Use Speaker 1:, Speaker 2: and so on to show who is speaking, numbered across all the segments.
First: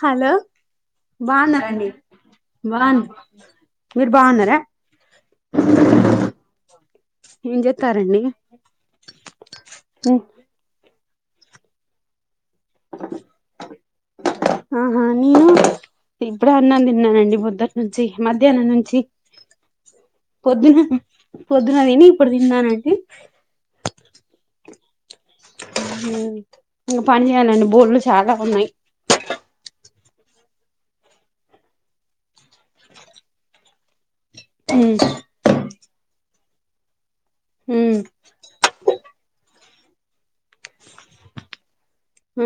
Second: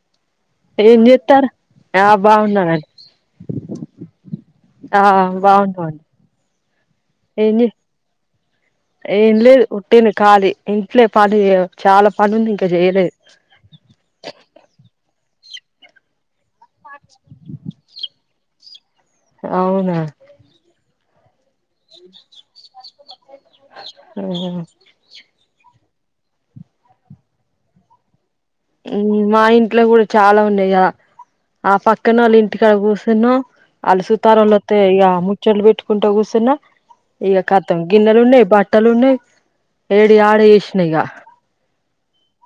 Speaker 1: hello
Speaker 2: ఏం చేత్తారు
Speaker 1: బాగున్నారా అండి
Speaker 2: ఆ బాగున్నానండి
Speaker 1: బాగు మీరు బాగున్నారా
Speaker 2: ఆ
Speaker 1: ఏం
Speaker 2: ఏంది
Speaker 1: చేస్తారండి
Speaker 2: ఏం లేదు ఉట్టినే ఖాళీ ఇంట్లో పని చాలా పనుంది ఇంకా చేయలేదు
Speaker 1: ఆహా నేను ఉన్నానండి పొద్దుటి నుంచి మధ్యానం నుంచి
Speaker 2: అవునా
Speaker 1: పొద్దున్న పొద్దునది ఇప్పుడు తిన్నానండి
Speaker 2: అ
Speaker 1: ఇంకా పని చేయాలండి బోర్లు చాల ఉన్నాయ్
Speaker 2: మా ఇంట్లో కూడ చాలా ఉన్నాయ ఆ పక్కన వాళ్ళు ఇంటికాడ కూర్చ [unintelligible] తరంలోస్త ఇక ముచ్చలు పెట్టుకుంటా కూర్చున్నా ఇక కతం గిన్నెలు ఉన్నాయి బట్టటి అట్టలునే ఏడి ఆడ వేసినా ఇక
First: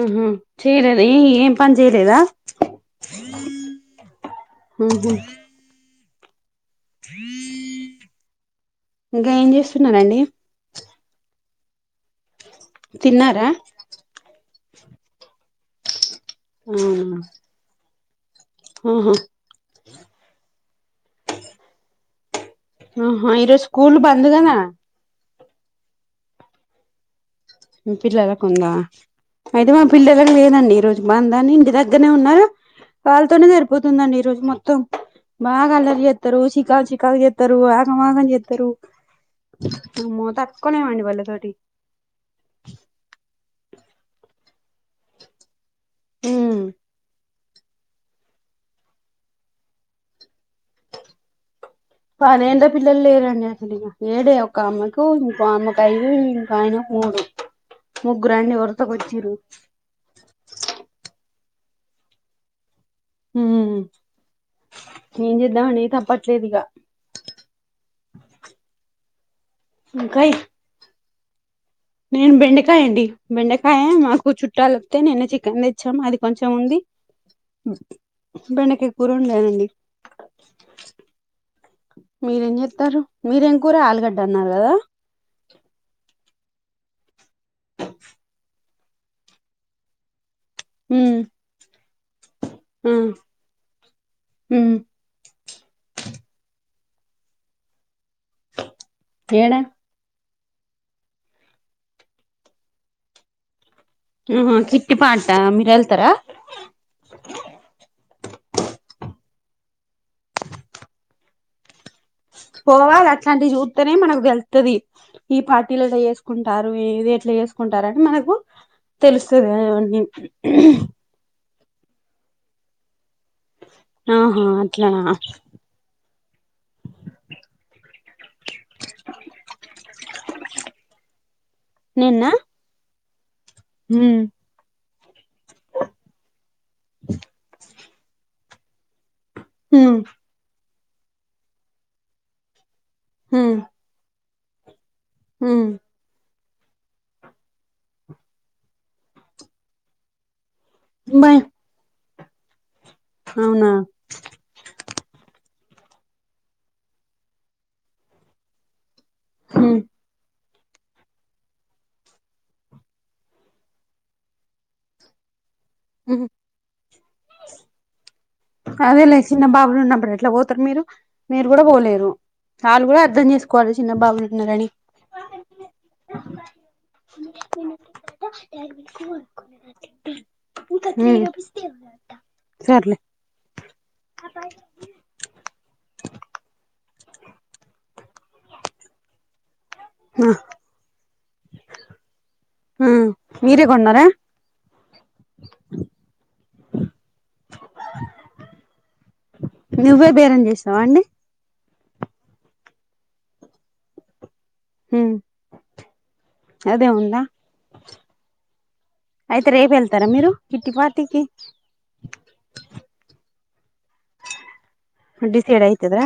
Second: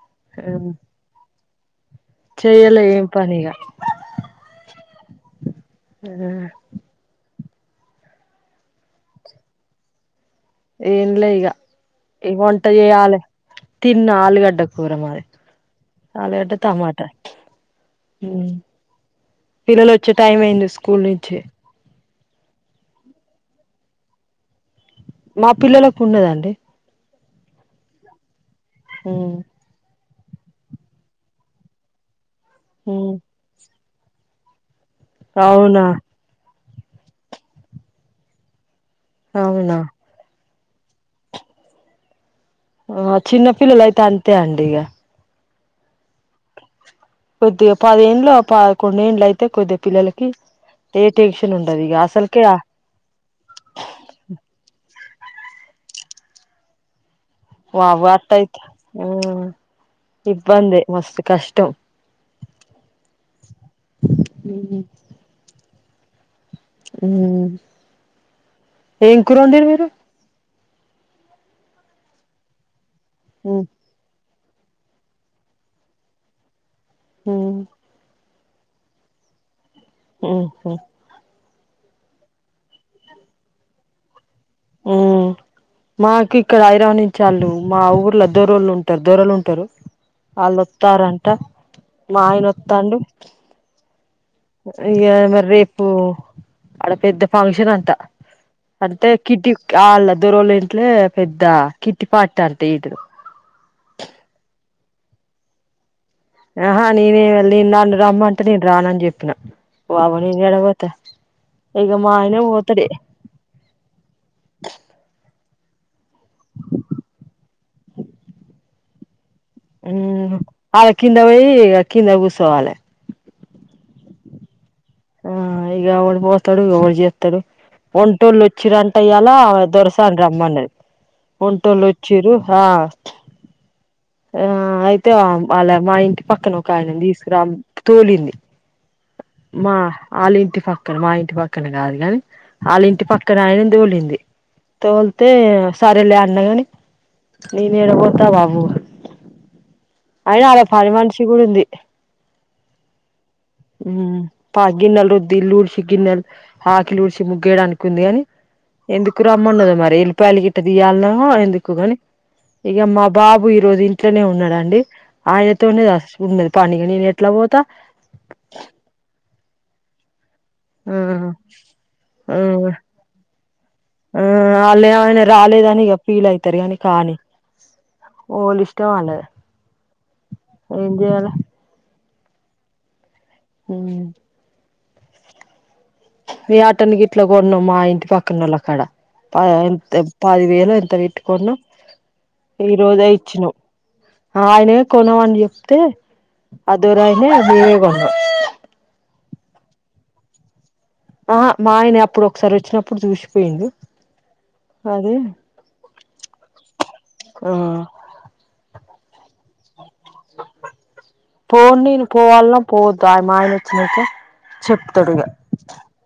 Speaker 1: ఆహ చేయలేద ఏ ఏం పని చేయలేదా
Speaker 2: చెయ్యాలే ఏం పని ఇగ
Speaker 1: ఇంగ ఏం చేస్తున్నారండి
Speaker 2: ఏంలే ఇగ ఇ వంట చేయాలే
Speaker 1: తిన్నారా
Speaker 2: తిన్న ఆలుగడ్డ కూర మది ఆలుగడ్డ టమాట ఉ
Speaker 1: ఆహా
Speaker 2: పిల్లలు వచ్చే టైం అయింది స్కూల్ నుంచి
Speaker 1: ఆహా ఈరోజు స్కూల్ బంద్ కద
Speaker 2: మా పిల్లలకు ఉండదండి
Speaker 1: పిల్లలకు ఉంద
Speaker 2: హు
Speaker 1: అయితే మా పిల్లలకి లేదండి ఈ రోజు బందాన్ని ఇంటి దగ్గరనే ఉన్నారు
Speaker 2: ఉమ్
Speaker 1: వాళ్ళతోనే సర్ పోతుందండి ఈ రోజు మొత్తం బాగ
Speaker 2: అవునా
Speaker 1: [unintelligible] [unintelligible] చికల్ చికాల్ చెతరు ఆగమాగం చెతరు
Speaker 2: అవునా
Speaker 1: వాళ్ళతోటి
Speaker 2: ఆ చిన్న పిల్లలైతే అంతే అండి ఇగ
Speaker 1: ఉ
Speaker 2: కొద్దిగా [unintelligible] కొండేండ్లు అయితే కొద్ది పిల్లలకి ఏ టెన్షన్ ఉండదు అసలుకే
Speaker 1: [unintelligible] పిల్లలు లేరండి అసలు [unintelligible] ఒక అమ్మకు ఇంకో అమ్మకు అయ ఇంకా ఆయన మూడు
Speaker 2: వా
Speaker 1: ముగ్గురండి
Speaker 2: వాటయిత్
Speaker 1: వరసకు వచ్చిర్రు
Speaker 2: ఉమ్ ఇబ్బంది మస్తూ కష్టం
Speaker 1: ఉమ్ మేం చేద్దమండి తప్పట్లేదు ఇగ
Speaker 2: ఉమ్ ఎం కూర ఒండిరు మీరు
Speaker 1: ఇంక నేను బెండకాయండి
Speaker 2: ఉమ్
Speaker 1: బెండకాయ మాకు చుట్టాలోత్తేనే నిన్న చికెన్ తెచ్చాం అది కొంచెం ఉంది
Speaker 2: ఉమ్
Speaker 1: బెండకాయ్ కూర ఒండనండి
Speaker 2: ఆహ
Speaker 1: మీరేం చెత్తారు మీరేం కూర ఆలుగడ్డ అన్నారు కద
Speaker 2: మ్ మాకు ఇక్కడ [unintelligible] చాలు మా ఊర్ల దోరోళ్ళు దగ్గర లో ఉంటరు వాళ్ళు
Speaker 1: ఉమ్
Speaker 2: ఒత్తరంట మా ఆయన
Speaker 1: ఆ
Speaker 2: [unintelligible]
Speaker 1: ఉమ్
Speaker 2: ఇగ మరి రేపు ఆడ పెద్ద ఫంక్షన్ అంట అంటే
Speaker 1: ఏడా
Speaker 2: కిట్టిక్ అళ్ళ దొరల్ల ఇంట్లే పెద్ద కిట్టి పార్టీ అంట ఏంటిదో
Speaker 1: [unintelligible] కిట్టి పార్ట అ మీరెల్తర
Speaker 2: ఆహా నేనే నేను నన్ను రమ్మంటే నేను రానని జెప్పిన [unintelligible]
Speaker 1: ఇట్లాంటి చూత్తేనే మనకు తెళ్తది ఈ పార్టీలల్లా చేసుకుంటారు ఇ ఇది ఎట్లా చేసుకుంటారు అని మనకు తెలుస్తది అవన్నీ
Speaker 2: ఉమ్ ఆళ్ళ కింద వోయి ఇగ కింద కుసోవాలే
Speaker 1: ఆహా అట్లానా
Speaker 2: ఆ ఇగ ఎవడు పోతడు ఎవడు చేత్తడు ఒంటోళ్ళు వచ్చి రంట ఇయ్యలా దొరసాని రమ్మన్నది ఒంటోల్లు వచ్చిరు హా
Speaker 1: మ్
Speaker 2: ఆ అయితే ఆమ్ అళ్ళ మా ఇంటి పక్కన ఒక ఆయన తీసుకురా అని తోలింది మా
Speaker 1: ఉమ్
Speaker 2: అళ్ళ ఇంటి పక్కన మా ఇంటి పక్కన గాదు గని అళ్ళ ఇంటి పక్కన
Speaker 1: ఉమ్
Speaker 2: ఆయన ని తోలింది తోలితే
Speaker 1: ఉమ్
Speaker 2: సరేలే అన్నగాని నీను ఏడ పోత వావ్వో అయినా అడ పని మనిషి కుడా
Speaker 1: భయం
Speaker 2: ఉంది
Speaker 1: అవునా
Speaker 2: మ్ పా గిన్నెల రుద్ది ఇల్లు ఉడిచి గిన్నెలు ఆకిలు ఉడిచి ముగ్గేయ్యడానికి ఉంది గని ఎందుకు రమ్మన్నదో
Speaker 1: ఉమ్
Speaker 2: మరి వెల్లిపాయలు గిట్ట తియ్యాల్నో ఎందుకొ గని ఇగ మా బాబు ఈ రోజు ఇంట్లనే ఉన్నాడు అండి ఆయనతోనే
Speaker 1: ఉమ్
Speaker 2: ఉన్నాది పని ఇగ నేను ఎట్లా పోతా
Speaker 1: అదే లే చిన్న బాబులు ఉన్నప్పుడు ఎట్లా పోతారు మీరు
Speaker 2: ఆ
Speaker 1: మీరు కుడా పోలేరు
Speaker 2: ఆ
Speaker 1: వాళ్ళు కూడా అర్థం చేసుకోవాలి చిన్న
Speaker 2: ఆ
Speaker 1: బాబులు ఉన్నారని
Speaker 2: అళ్ళేమైనా రాలేదని ఇగఫీల్ అయితారు గని కానీ
Speaker 1: మ్
Speaker 2: ఓళ్ళ ఇష్టం వాళ్ళది ఏం చేయాల
Speaker 1: సర్లే
Speaker 2: మ్ యాటన్ గిట్ల కొన్నాం మా ఇంటి పక్కనోళ్ళ కాడా ప ఎంత్
Speaker 1: ఆ
Speaker 2: పది వేలో ఎంత పెట్టి కొన్నాం ఈ
Speaker 1: ఆ
Speaker 2: రోజే ఇచ్చినమ్
Speaker 1: మీరే కొన్నారా
Speaker 2: ఆయనే కొనుమని చెప్తే ఆ దొరఅయినే మీమే కొన్నాం
Speaker 1: నువ్వే బేరం చేసివా అండి
Speaker 2: ఆహ మా ఆయనే అప్పుడు ఒకసారి వచ్చినప్పుడు చూశిపోయిండు
Speaker 1: మ్ అదే ఉందా
Speaker 2: ఆ
Speaker 1: అయితే రేపు వెళ్తారా మీరు కిట్టి పార్టీకి
Speaker 2: పోను నేను పోవాల్నో పోవద్దో ఆ మా ఆయనొచ్చినక చెప్తడిగ
Speaker 1: డిసైడ్ అయితదా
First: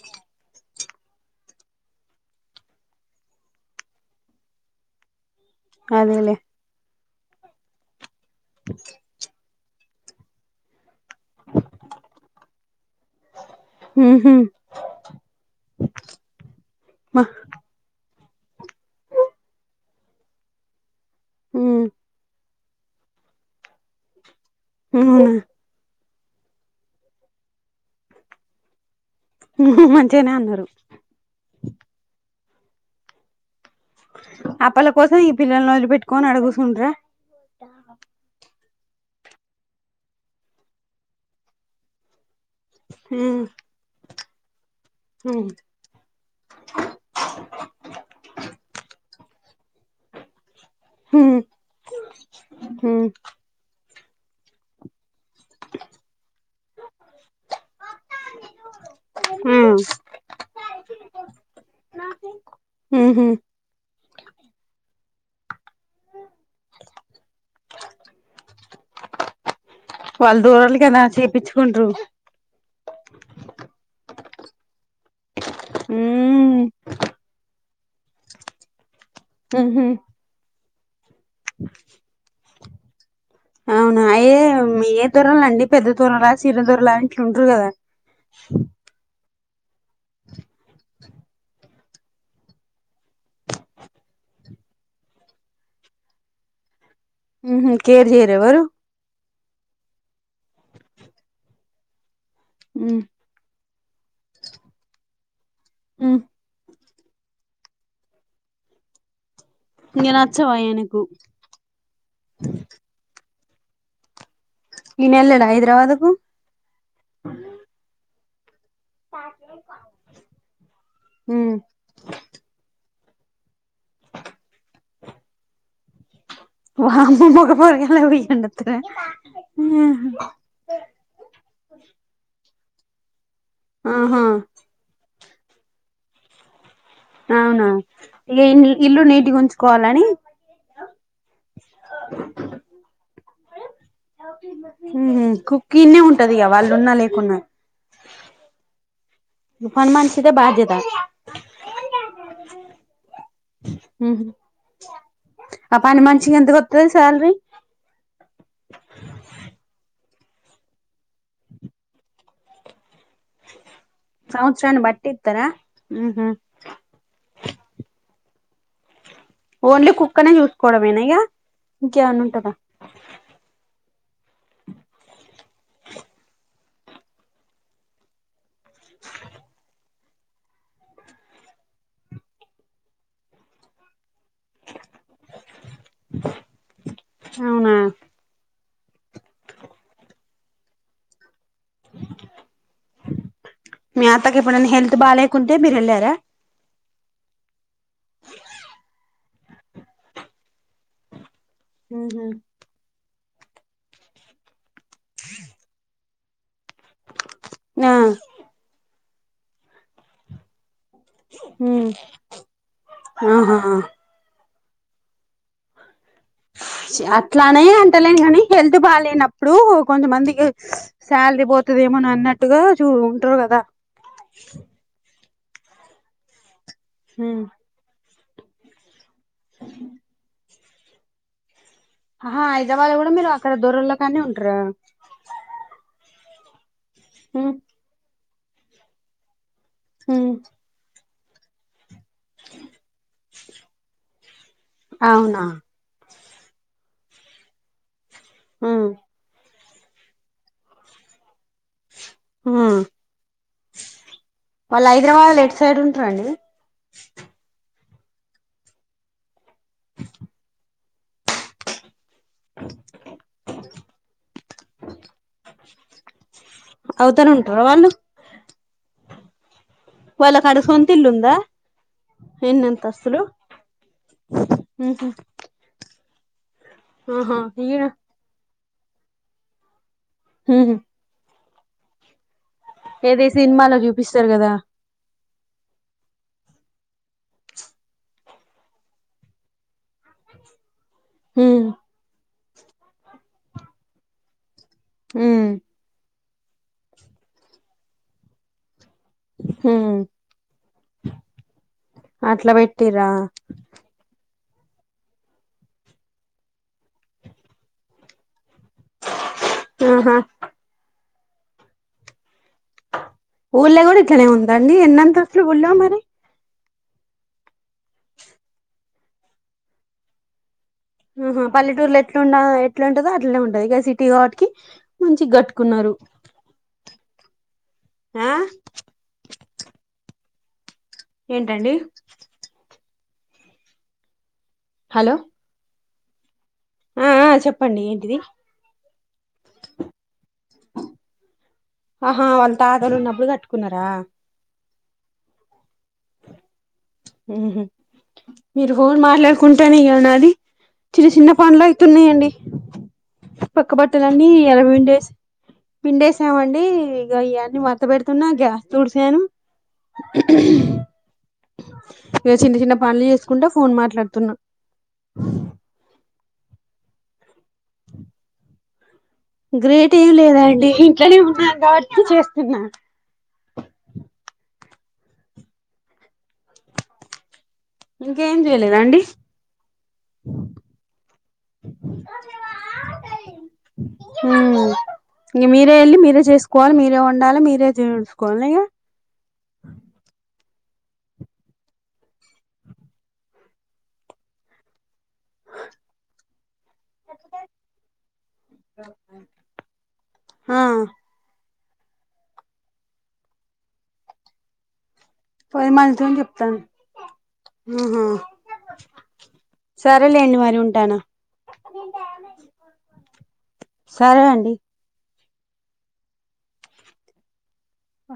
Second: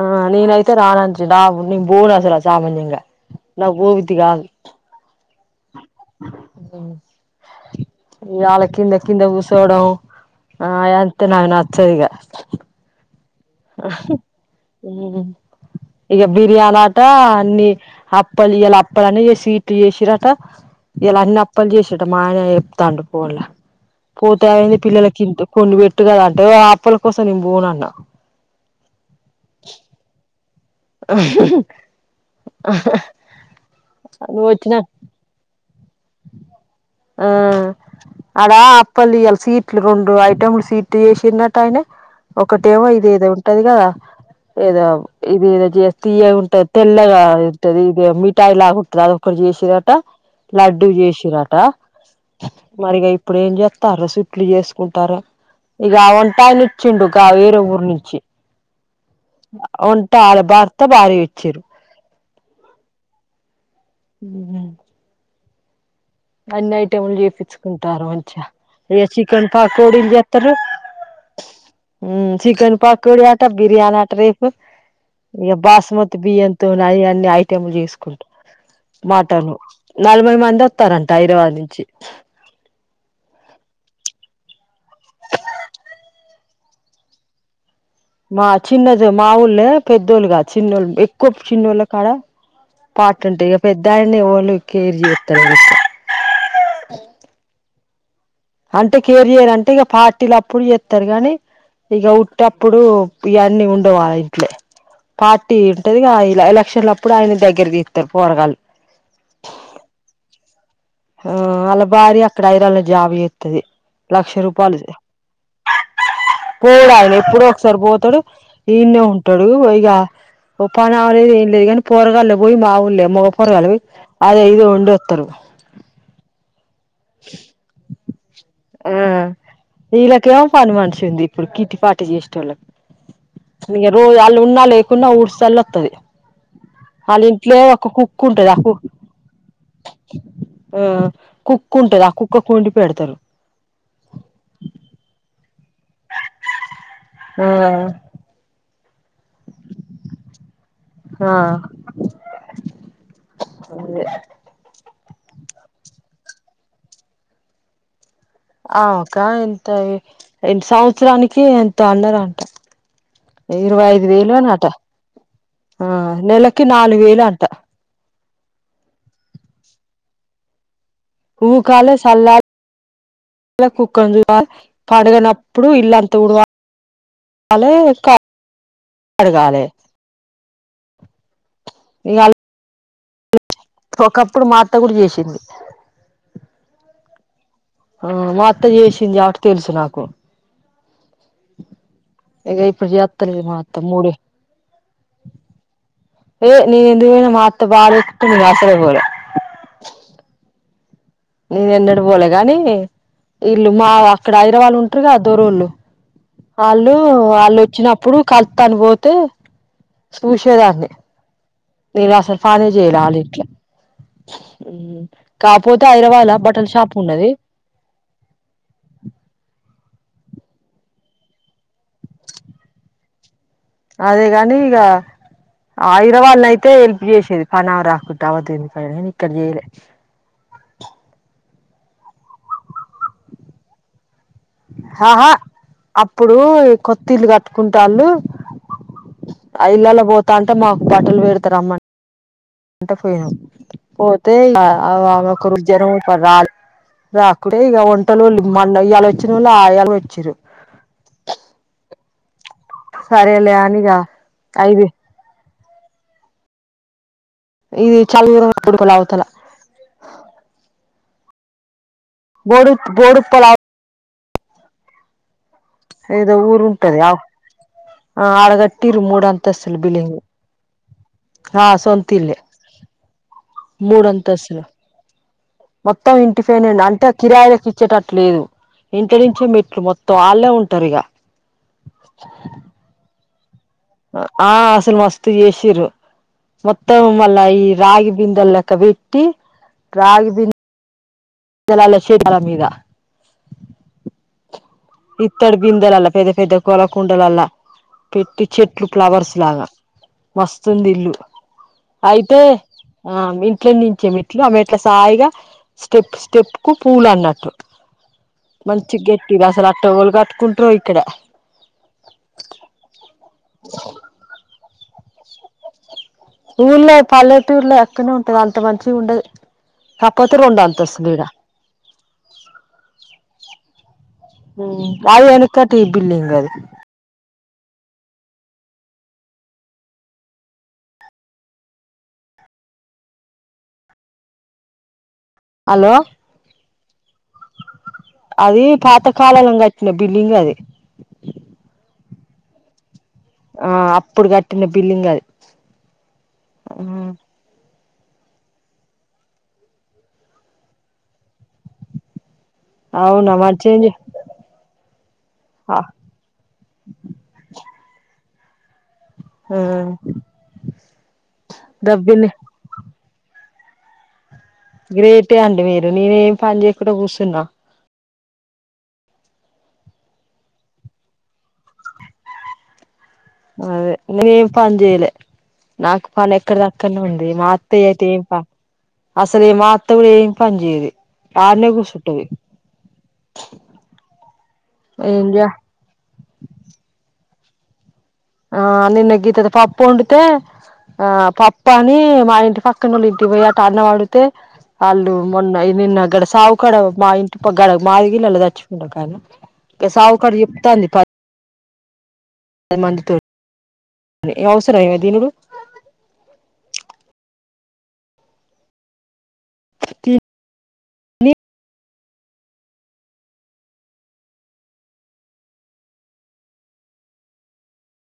Speaker 2: ఆ నను అయితే రానన్ చ్ నీను పోను అసలు సామాన్యంగా నాకు పోబుద్ది కాదు
Speaker 1: అదేలేే
Speaker 2: మ్ ఇగ ఆళ్ళ కింద కింద కుస్ సోడం ఆ అంత నాకు నచ్చదిగ
Speaker 1: ఉహు
Speaker 2: ఇగ బిర్యానీ ఆట
Speaker 1: మా
Speaker 2: అన్ని అప్పలు ఇయ్యలా అప్పలని ఇగ స్వీట్లు చేసిరట ఇయ్యలా అన్ని అప్పాలు
Speaker 1: ఉమ్
Speaker 2: చేసిరట మా ఆయన చెప్తాండు పోన్ల పోతే ఏమైంది పిల్లలకి
Speaker 1: అవునా
Speaker 2: కొన్ని పెట్టు కదా అంటే అప్పల కోసం నీను పోనుఅన్న
Speaker 1: మంచిగానే అన్నారు
Speaker 2: ఆ
Speaker 1: అప్పల కోసం ఈ పిల్లలను వదిలు పెట్టుకొని అడ కూసుంట్ర
Speaker 2: అడా అప్పలి ఇ సీట్లు రెండు ఐటెలు సీట్లు చేసిండటా ఆయనే ఒకటేమో ఇది ఏదో ఉంటదిగాద ఏదో ఇది ఏదో చేస్త తీయ్యగా ఉంటది తెల్లగా ఉంటది ఇది మిఠాయి లాగాంటంది అదిక్కటి చేసిర్దట లడ్ డ్డు చేసిరాట మరిగా ఇప్పుడు ఏం చేస్తార్రో సుట్లు చేసుకుంటారా ఇక వంటాయిన వచ్చిండు గా వేరే ఊరు నుంచి వంట ఆళ భర్త భార్య వచ్చిరు
Speaker 1: ఉహు
Speaker 2: ఉ అన్ని ఐటెంలు చేపిచ్చుకుంటారు మంచిగా ఇగ చికన్ పకోడి లు
Speaker 1: వాళ్ళు
Speaker 2: చేత్రారు
Speaker 1: దూరాలు కదా చేపిచ్చుకుంట్రు
Speaker 2: చికన్ పకోడి బిర్యానాటా రేపు ఇక బాస్మతి బియ్యంతో అ అన్ని ఐటెంలు చేసుకుంట మటన్ నలభై మంది వస్తారంట హైదరాబాద్ నుంచి
Speaker 1: అవునా అయ ఏ దోరలండి పెద్ద దొరల చిన్న దొరల ఇంట్లు ఉంటరు కదా
Speaker 2: మా చిన్నది మా ఉల్లే పెద్దోళ్ళగా చిన్నోళ్ళు ఎక్కువ చిన్నోళ్ళ కాడ ఇంపార్టెంట్ ఇక పెద్ద ఆయన్న ఎవలు కేర్ చేస్తా లేరు ఎక్కువ
Speaker 1: ఉహు కేర్ చేయర ఎవరు
Speaker 2: అంటే కేెర్ చేయర్ అంటే ఇక పార్టీలప్పుడు చెతరు కాగానీ ఇక ఉట్టప్పుడు ఇవన్నీ ఉండేవా ఇట్లే పార్టీ ఉంటది ఇల ఎలక్షన్ల అప్పుడు ఆయన్ను దగ్గర తీస్తారు పోరగాల్లు
Speaker 1: ఇగ నచ్చవాయనాకు
Speaker 2: ఆ అళ్లా భార్య అక్కడ హైడ్రావాల జాబ్ చేస్తది లక్ష రూపాయలు
Speaker 1: ఇన ఎల్లడా హైదరాబాద్కు
Speaker 2: పోడు ఆయన ఎప్పుడో ఒకసారి పోతాడు ఇన్నే ఉంటాడు ఇగ ఓ పని ఆమె లేదు ఏం లేదు కాని పొరగాల్లే పోయి మాఊల్లే మగ పొరగాల్లె పోయి అదో ఇదో వండి వత్తరు
Speaker 1: వామ్మో మోగాపోరగాల్లే పోయి వండి అత్తరా
Speaker 2: ఆ వీళ్ళకేమో పని మనిషి ఉంది ఇప్పుడు కిట్టి పార్టీ చేసేటోళ్ళకి ఇగా రోజు
Speaker 1: ఆహా
Speaker 2: వాళ్ళు ఉన్నా లే కున్నా ఊడిసి సల్లి అత్తది
Speaker 1: అవునా ఇక
Speaker 2: ఉంటది ఆ
Speaker 1: ఇల్
Speaker 2: కు
Speaker 1: ఇల్లు నీటి గుంచుకోవాలని
Speaker 2: కుక్కుంటది ఆ కుక్కకు వండి పెడతారు
Speaker 1: ఉమ్ కుక్కనే ఉంటది ఇగా వాళ్ళు ఉన్నా లేకుం
Speaker 2: ఆ
Speaker 1: పని మనిషిదే బాధ్యత
Speaker 2: ఆ
Speaker 1: హ ఆ పనికి మనిషికి ఎంత దొరుకతది శాలరీ
Speaker 2: అమేకా ఎంతో సంవత్సరానికి ఎంతోన్నార అంట ఇరవై ఐదు వేలు అనిట
Speaker 1: సంవత్సరాన్ని బట్టి ఇత్తరా
Speaker 2: ఆ
Speaker 1: ఉహు
Speaker 2: నెలకి నాలుగు వేలు అంట
Speaker 1: ఓన్లీ కుక్కనే చూసుకోవడంమేనా ఇగ
Speaker 2: ఊకాలే
Speaker 1: ఇంకేమన్నా
Speaker 2: సల్లాలే
Speaker 1: ఉంటదా
Speaker 2: మళ్ళ కుక్క పండుగనప్పుడు ఇల్లంత ఉడువాలే కా డగాలే ఇగా ఒకప్పుడు మా అత్త కూడా చేసింది
Speaker 1: అవునా
Speaker 2: ఆ మా అత్త చేసింది యటు తెలుసు నాకు ఇగ ఇప్పుడు జేత్తను మా అత్తా మూడే
Speaker 1: ఎప్పుడన్నా హెల్త్ బాగాలేకుంటే మీరు ఎళ్ళారా
Speaker 2: ఏ నేను ఎందుకు పొయినా మా అత్తకి బాలేకుంటే అసలే పోలే నేను ఎన్నడూ పోలే
Speaker 1: ఉహు
Speaker 2: గాని ఇల్ళు మా అక్కడ హైదరాబాదులా ఉంటారు కదా దోరొళ్ళు అళ్ళు అళ్ళు
Speaker 1: ఆ
Speaker 2: వచ్చినప్పుడు కలుతనికి పోతే చూసేదాన్ని
Speaker 1: ఉమ్
Speaker 2: నేను అసలు ఫాలో చేయాల అళ్లింట్లో
Speaker 1: ఆహా
Speaker 2: ఉమ్మ్ కాపోతే హైదరాబాదులా
Speaker 1: అట్లానే అంటలేను కానీ హెల్త్ బాలేనప్పుడు కొంచెమందికి శాలరీ పోతది ఏమోని అన్నట్టుగా చూ ఉంటారు కదా
Speaker 2: అదేగాని ఇగ హైదరాబాదుల అయితే హెల్ప్ చేసేది
Speaker 1: ఉమ్
Speaker 2: పనామే రాకుం టవొ దేనికైనా కని ఇక్కడ చేయాలే
Speaker 1: ఆహా హైదరాబాద్లో కూడా మీరు అక్కడ దొరోల్ల కానే ఉంటారా
Speaker 2: ఆహా అప్పుడు కొత్తిల్లు
Speaker 1: ఉమ్
Speaker 2: కట్టుకుంటాళ్ళు ఆ ఇళ్లలో
Speaker 1: ఉమ్
Speaker 2: పోతాంటే మాకు దట్టలు పెడతారు రమ్మం టే పోయినాం పోతే ఇగ ఆమె ఆమె
Speaker 1: అవునా
Speaker 2: ఒకరోజు జరం ఇక రా రాకుంటే ఇగ వంటలొళ్ళు మళ్ళా
Speaker 1: ఉమ్
Speaker 2: ఇయళ్ళా వచ్చినొళ్ళు అయళ్ళ వచ్చిరు
Speaker 1: ఉమ్మ్
Speaker 2: సరేలే అని ఇగ ఐదే
Speaker 1: హైదరాబాద్ల ఎటు సైడ్ ఉంటారండి
Speaker 2: ఇది చాల్ [unintelligible] అవతలా బోడు బోడు ఉప్పల్ అవ ఎదో ఊరు ఉంటది అవ్
Speaker 1: అవుతానే ఉంటారా వాళ్ళు
Speaker 2: ఆ అడ కట్టిర్రు మూడు అంతస్తులు బిల్డింగ్
Speaker 1: వాళ్ళకి
Speaker 2: ఆ సొంతిల్లే
Speaker 1: ఎన్ని అంతస్తులు
Speaker 2: మూడు అంతసులు
Speaker 1: మ్మ్ఉహ్మ్
Speaker 2: మొత్తం ఇంటి ఫైనుండి అంత కిరాయిలకి
Speaker 1: ఈడ
Speaker 2: ఇచ్చేటట్టు లేదు ఇంటి నుంచి మెట్లు మొ త్తం అళ్ళే
Speaker 1: ఉహు
Speaker 2: ఉంటారు ఇగ
Speaker 1: ఏది సినిమాలో చూ
Speaker 2: ఆ అసలు మస్తు చేసిరు మొత్తం మళ్ళా ఈ రాగి బిందెలక్క పెట్టి రాగి బిం
Speaker 1: ఉమ్
Speaker 2: దెలలా [unintelligible] మీద
Speaker 1: ఉమ్
Speaker 2: ఇత్తడి బిందెలలా పెద్ద పెద్ద కోలకుంటదల్లా పెట్టి చెట్లు ఫ్లవర్స్ లాగా
Speaker 1: ఉమ్
Speaker 2: మస్తుంది ఇల్లు అయితే
Speaker 1: అట్లా పెట్టిరా
Speaker 2: ఆ ఇం ట్లే నుంచే మెట్లు ఆ మెట్ల సాయిగా స్టెప్ స్టెప్కు పూలు అన్నట్టు మంచి గట్టిది అసలు అట్ట ఎవళ్లు
Speaker 1: ఆహా
Speaker 2: కట్టుకుంటరో ఇక్కడ
Speaker 1: ఊళ్ళె కూడా ఇట్లనే ఉందండి ఎన్నంతస్తుళ్ళు ఊళ్ళో మరి
Speaker 2: ఊళ్లో పల్లెటుళ్లో ఎక్కనే ఉంటది అంత మంచిగా ఉండదు కాపోతే రెండు అంతసు
Speaker 1: ఆహా పల్లెటూరులో ఎట్లుండ ఎట్లుంటదో అట్లేనే ఉంటది ఇగ సి టి వాటికి మంచిగ కట్టుకున్నారు
Speaker 2: ఇంగదే
Speaker 1: ఆ ఏంటండి హలో
Speaker 2: హలో
Speaker 1: ఆ ఆ చెప్పండి ఏంటిది
Speaker 2: అది పాత కాలం లో కట్టిన బిల్డింగ్ అది
Speaker 1: ఆహా వాళ్ళ తాతలు ఉనప్పుడు కట్
Speaker 2: ఆ అప్పుడు కట్టిన బిల్లింగ్ అది
Speaker 1: హూ హమ్ మీరు ఫోన్ మాట్లాడుకుంటేనే కానీ [unintelligible] అది చిన్న చిన్న పనులు అయితున్నాయండి
Speaker 2: అవునా మరి
Speaker 1: పక్క
Speaker 2: చేంజ్
Speaker 1: బట్టలన్ని ఇయాల పిండేసి
Speaker 2: ఆ
Speaker 1: పిండేసామండి ఇగ ఇయన్నీ మడత పెడుతున్నా గ్యాస్ తుడిసాను
Speaker 2: ఆ
Speaker 1: ఇగ చిన్న చిన్న పనులు చేసుకుంటా ఫోన్ మాట్లాడుతున్నా
Speaker 2: గ్రేటే అండి మీరు నేనే ఏమి పని చేయకుండా కూర్చున్నా
Speaker 1: గ్రేట్ ఏం లేదండి ఇంట్లోనే ఉన్నాను కాబట్టి చేస్తున్నా
Speaker 2: అదే నేం పని చేయలే నాకు పని ఎక్కడి దక్కడనే ఉంది మా తే
Speaker 1: ఇంకేం చేయలేదా అండి
Speaker 2: అసలు ఏ మాత్త కూడా ఏం పని చేయలే ఆడనే కుసుంటధి
Speaker 1: ఉం
Speaker 2: ఏం
Speaker 1: ఇంగ మీరు
Speaker 2: చేయ
Speaker 1: మీరే వెళ్ళి మీరే చేసుకోవాలి మీరే ఉండాలి మీరే చేయ
Speaker 2: ఆ నిన్న గీతది పప్పు వండితే ఆ పప్ప అని మా ఇంటి పక్కన వోళ్ళ ఇంటి పోయ అట అన్నం అడిగీతే అల్లు మొన్న నిన్నగడ సావు కాడ మా ఇంటి ప గడ మాదిగా [unintelligible] నళదచ్చుకుంటారు కానీ సావు కడ
Speaker 1: ఆ
Speaker 2: చెప్తాంది పది మందితో ఏమ అవసరం ఏమ దీనుడు
Speaker 1: పది మందితో చెప్తాను ఆహ సరేలేండి మరి ఉంటానా సరే అండి ఆ